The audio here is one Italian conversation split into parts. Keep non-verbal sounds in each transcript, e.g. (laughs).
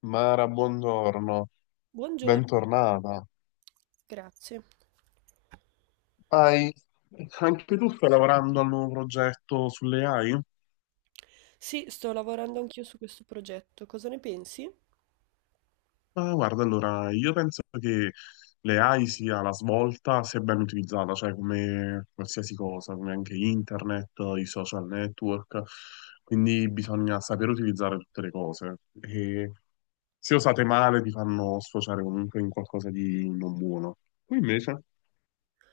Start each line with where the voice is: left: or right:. left: Mara, buongiorno,
right: Buongiorno,
left: bentornata.
right: grazie.
left: Hai, anche tu stai lavorando al nuovo progetto sulle AI?
right: Sì, sto lavorando anch'io su questo progetto. Cosa ne pensi?
left: Ma guarda, allora, io penso che le AI sia la svolta se ben utilizzata, cioè come qualsiasi cosa, come anche internet, i social network, quindi bisogna sapere utilizzare tutte le cose. E se usate male ti fanno sfociare comunque in qualcosa di non buono. Tu invece?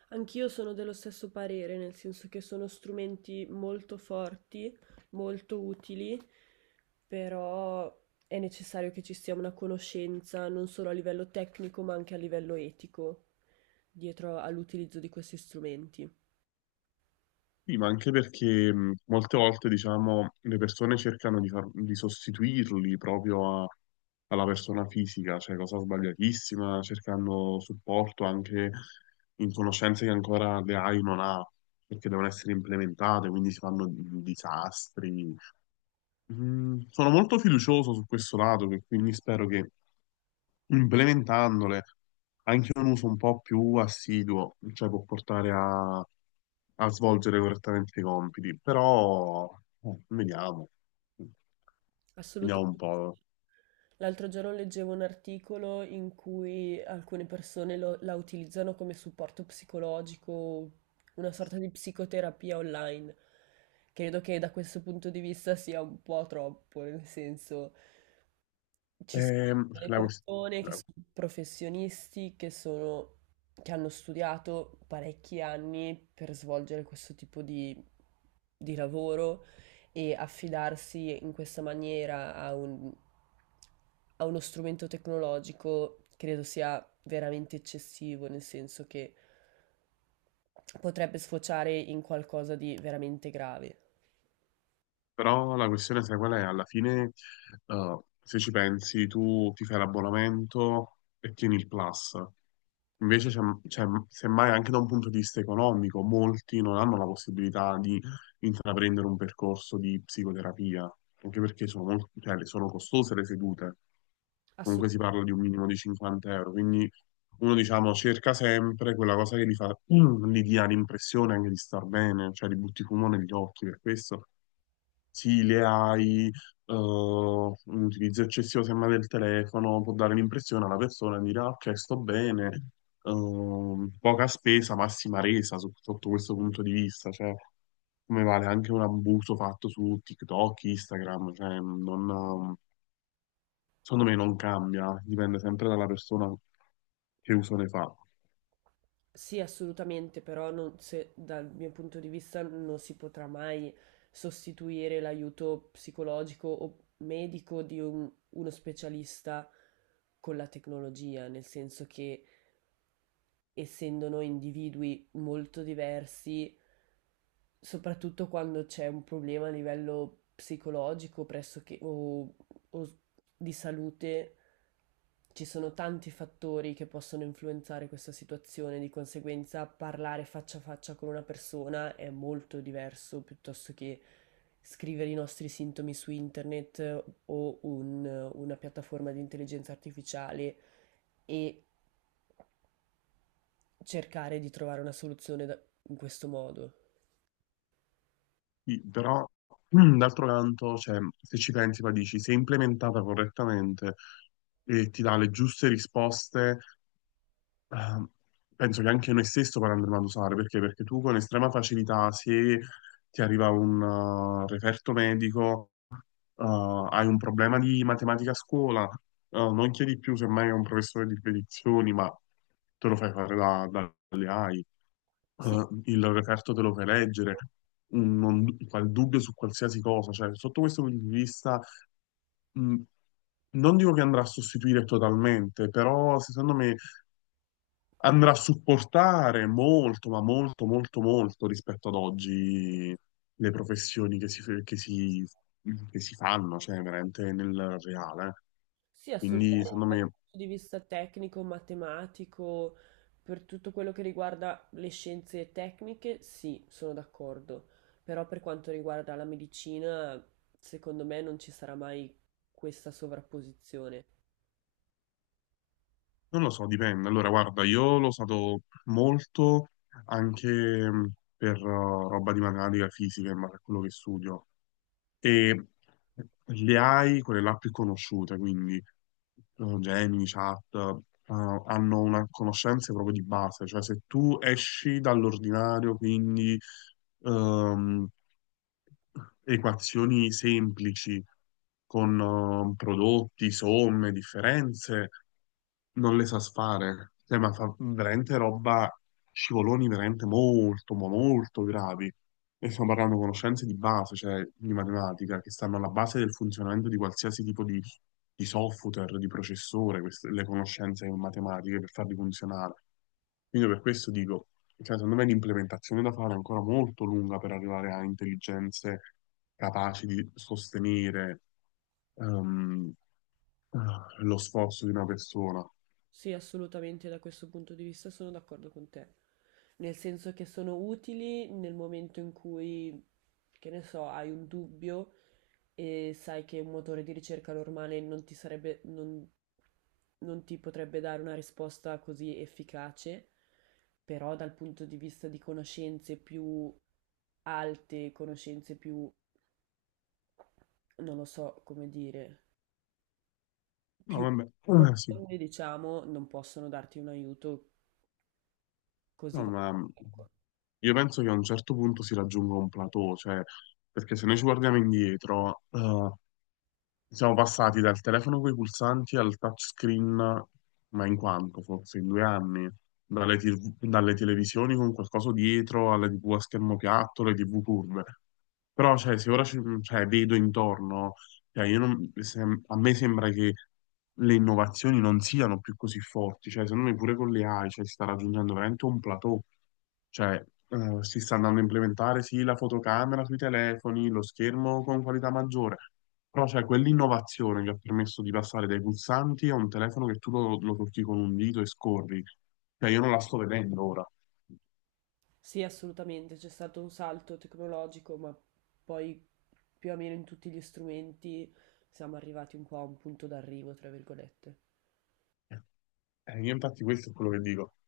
right: Anch'io sono dello stesso parere, nel senso che sono strumenti molto forti, molto utili, però è necessario che ci sia una conoscenza non solo a livello tecnico, ma anche a livello etico dietro all'utilizzo di questi strumenti.
left: Sì, ma anche perché molte volte, diciamo, le persone cercano di sostituirli proprio alla persona fisica, cioè cosa sbagliatissima, cercando supporto anche in conoscenze che ancora le AI non ha, perché devono essere implementate, quindi si fanno disastri. Sono molto fiducioso su questo lato, che quindi spero che implementandole anche un uso un po' più assiduo, cioè può portare a svolgere correttamente i compiti, però vediamo, vediamo
right: Assolutamente,
left: un po'.
right: sì. L'altro giorno leggevo un articolo in cui alcune persone la utilizzano come supporto psicologico, una sorta di psicoterapia online. Credo che da questo punto di vista sia un po' troppo, nel senso, ci sono
left: Ehm,
right: le
left: la, quest-
right: persone che sono professionisti, che sono, che hanno studiato parecchi anni per svolgere questo tipo di lavoro e affidarsi in questa maniera a a uno strumento tecnologico credo sia veramente eccessivo, nel senso che potrebbe sfociare in qualcosa di veramente grave.
left: Però la questione, sai qual è? Alla fine, se ci pensi, tu ti fai l'abbonamento e tieni il Plus. Invece, semmai anche da un punto di vista economico, molti non hanno la possibilità di intraprendere un percorso di psicoterapia, anche perché sono, molto, cioè, sono costose le sedute. Comunque si
right: Assolutamente.
left: parla di un minimo di 50 euro, quindi uno, diciamo, cerca sempre quella cosa che gli fa, gli dia l'impressione anche di star bene, cioè li butti fumo negli occhi per questo. Sì, le AI, un utilizzo eccessivo semmai del telefono può dare l'impressione alla persona di dire "Ah, ok, sto bene, poca spesa, massima resa sotto questo punto di vista, cioè come vale anche un abuso fatto su TikTok, Instagram, cioè non, secondo me non cambia, dipende sempre dalla persona che uso ne fa.
right: Sì, assolutamente, però non, se, dal mio punto di vista non si potrà mai sostituire l'aiuto psicologico o medico di uno specialista con la tecnologia, nel senso che essendo noi individui molto diversi, soprattutto quando c'è un problema a livello psicologico pressoché o di salute, ci sono tanti fattori che possono influenzare questa situazione, di conseguenza parlare faccia a faccia con una persona è molto diverso piuttosto che scrivere i nostri sintomi su internet o una piattaforma di intelligenza artificiale e cercare di trovare una soluzione in questo modo.
left: Sì, però (clears throat) d'altro canto, cioè, se ci pensi, poi dici, se implementata correttamente e ti dà le giuste risposte, eh, penso che anche noi stesso poi andremo ad usare, perché? Perché tu con estrema facilità, se ti arriva un referto medico, eh, hai un problema di matematica a scuola, non chiedi più semmai a un professore di spedizioni, ma te lo fai fare dalle AI
right: Sì,
left: il referto te lo fai leggere, mm, non, qual dubbio su qualsiasi cosa, cioè sotto questo punto di vista mm, non dico che andrà a sostituire totalmente, però secondo me andrà a supportare molto, ma molto, molto, molto rispetto ad oggi le professioni che si fanno, cioè veramente nel reale.
right: sì, assolutamente
left: Quindi secondo
right: dal
left: me
right: punto di vista tecnico, matematico, per tutto quello che riguarda le scienze tecniche, sì, sono d'accordo. Però per quanto riguarda la medicina, secondo me non ci sarà mai questa sovrapposizione.
left: non lo so, dipende. Allora, guarda, io l'ho usato molto anche per roba di matematica fisica, ma per quello che studio. E le AI, quelle là più conosciute, quindi Gemini, Chat, hanno una conoscenza proprio di base. Cioè, se tu esci dall'ordinario, quindi ehm, equazioni semplici con prodotti, somme, differenze non le sa fare. Cioè, ma fa veramente roba, scivoloni veramente molto, ma molto gravi. E stiamo parlando di conoscenze di base, cioè di matematica, che stanno alla base del funzionamento di qualsiasi tipo di software, di processore, le conoscenze matematiche per farli funzionare. Quindi per questo dico, cioè, secondo me l'implementazione da fare è ancora molto lunga per arrivare a intelligenze capaci di sostenere ehm, lo sforzo di una persona.
right: Sì, assolutamente da questo punto di vista sono d'accordo con te. Nel senso che sono utili nel momento in cui, che ne so, hai un dubbio e sai che un motore di ricerca normale non ti sarebbe, non, non ti potrebbe dare una risposta così efficace, però dal punto di vista di conoscenze più alte, conoscenze più, non lo so come dire,
left: No,
right: più
left: vabbè, sì.
right: profonde, diciamo, non possono darti un aiuto così
left: No, ma
right: valido, ecco.
left: io penso che a un certo punto si raggiunga un plateau, cioè, perché se noi ci guardiamo indietro, siamo passati dal telefono con i pulsanti al touchscreen, ma in quanto forse in 2 anni, TV dalle televisioni con qualcosa dietro alle TV a schermo piatto, le TV curve. Però, cioè, se ora cioè, vedo intorno, cioè, io non- se- a me sembra che le innovazioni non siano più così forti, cioè, secondo me pure con le AI, cioè, si sta raggiungendo veramente un plateau. Cioè, si sta andando a implementare sì la fotocamera sui telefoni, lo schermo con qualità maggiore, però c'è quell'innovazione che ha permesso di passare dai pulsanti a un telefono che tu lo tocchi con un dito e scorri. Cioè, io non la sto vedendo ora.
right: Sì, assolutamente, c'è stato un salto tecnologico, ma poi più o meno in tutti gli strumenti siamo arrivati un po' a un punto d'arrivo, tra virgolette.
left: Io infatti questo è quello che dico. (laughs)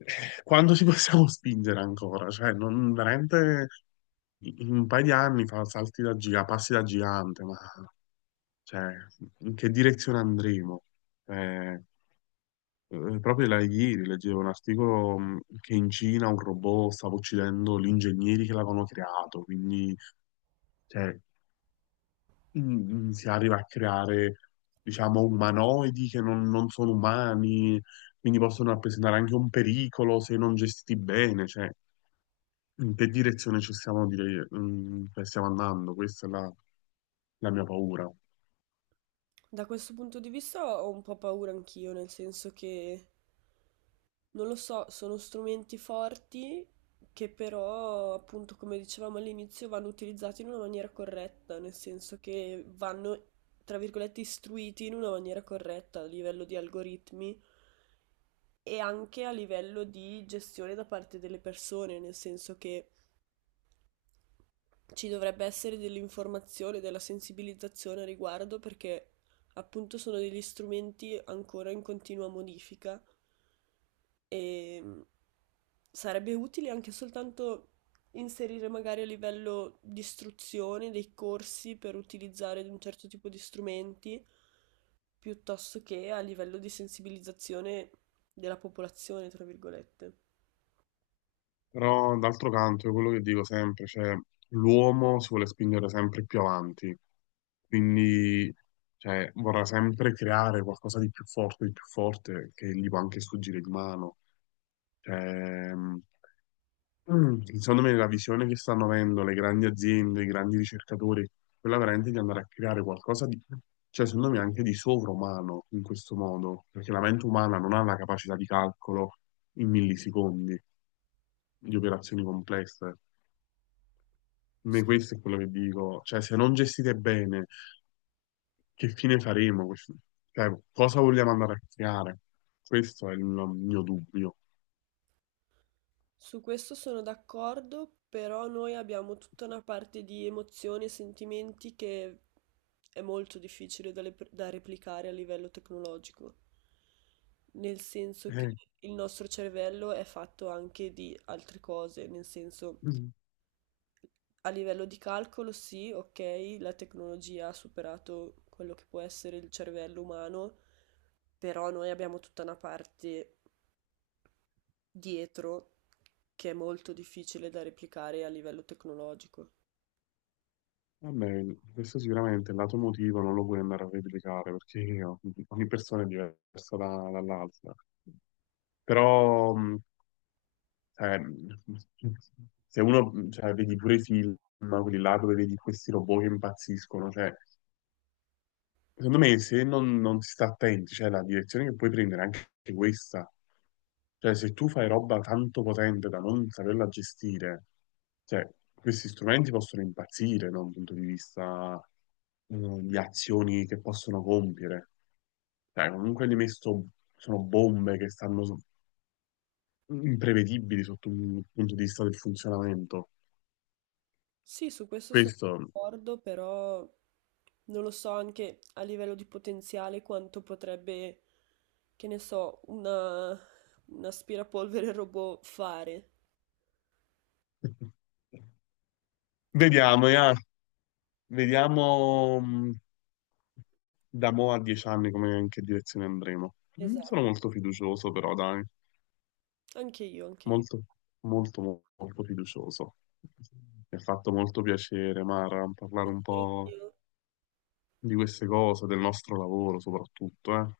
left: Quando ci possiamo (laughs) spingere ancora? Cioè, non, veramente in un paio di anni fa salti da gigante, passi da gigante, ma cioè, in che direzione andremo? Eh, Proprio là ieri leggevo un articolo che in Cina un robot stava uccidendo gli ingegneri che l'avevano creato, quindi cioè, mh, si arriva a creare, diciamo, umanoidi che non, non sono umani, quindi possono rappresentare anche un pericolo se non gestiti bene, cioè, in che direzione ci stiamo, stiamo andando? Questa è la la mia paura.
right: Da questo punto di vista ho un po' paura anch'io, nel senso che, non lo so, sono strumenti forti che però, appunto, come dicevamo all'inizio, vanno utilizzati in una maniera corretta, nel senso che vanno, tra virgolette, istruiti in una maniera corretta a livello di algoritmi e anche a livello di gestione da parte delle persone, nel senso che ci dovrebbe essere dell'informazione, della sensibilizzazione a riguardo perché appunto sono degli strumenti ancora in continua modifica e sarebbe utile anche soltanto inserire magari a livello di istruzione dei corsi per utilizzare un certo tipo di strumenti piuttosto che a livello di sensibilizzazione della popolazione, tra virgolette.
left: Però d'altro canto è quello che dico sempre, cioè l'uomo si vuole spingere sempre più avanti, quindi cioè, vorrà sempre creare qualcosa di più forte, che gli può anche sfuggire di mano. Cioè, secondo me la visione che stanno avendo le grandi aziende, i grandi ricercatori, quella veramente di andare a creare qualcosa di, cioè secondo me anche di sovrumano in questo modo, perché la mente umana non ha la capacità di calcolo in millisecondi di operazioni complesse. Me questo è quello che dico, cioè se non gestite bene, che fine faremo? Cioè, cosa vogliamo andare a creare? Questo è il mio dubbio.
right: Su questo sono d'accordo, però noi abbiamo tutta una parte di emozioni e sentimenti che è molto difficile da, da replicare a livello tecnologico, nel senso che
left: Eh,
right: il nostro cervello è fatto anche di altre cose, nel senso
left: (clears throat) mm,
right: a livello di calcolo sì, ok, la tecnologia ha superato quello che può essere il cervello umano, però noi abbiamo tutta una parte dietro che è molto difficile da replicare a livello tecnologico.
left: vabbè, questo sicuramente il lato emotivo non lo puoi andare a replicare perché ogni persona è diversa dall'altra. Però, eh, se uno, cioè, vedi pure i film, quelli là dove vedi questi robot che impazziscono, cioè secondo me, se non, non si sta attenti, cioè la direzione che puoi prendere è anche questa. Cioè, se tu fai roba tanto potente da non saperla gestire, cioè, questi strumenti possono impazzire, da un punto di vista, eh, di azioni che possono compiere. Cioè, comunque li messo, sono bombe che imprevedibili sotto un punto di vista del funzionamento.
right: Sì, su questo sono
left: Questo...
right: d'accordo, però non lo so anche a livello di potenziale quanto potrebbe, che ne so, una, un aspirapolvere robot fare.
left: (laughs) Vediamo, ya. Vediamo... da mo' a 10 anni come in che direzione andremo? Sono
right: Esatto,
left: molto fiducioso però, dai,
right: anche io, anche
left: molto, molto, molto fiducioso. Mi ha fatto molto piacere, Mara, parlare un po'
right: io.
left: di queste cose, del nostro lavoro soprattutto, eh.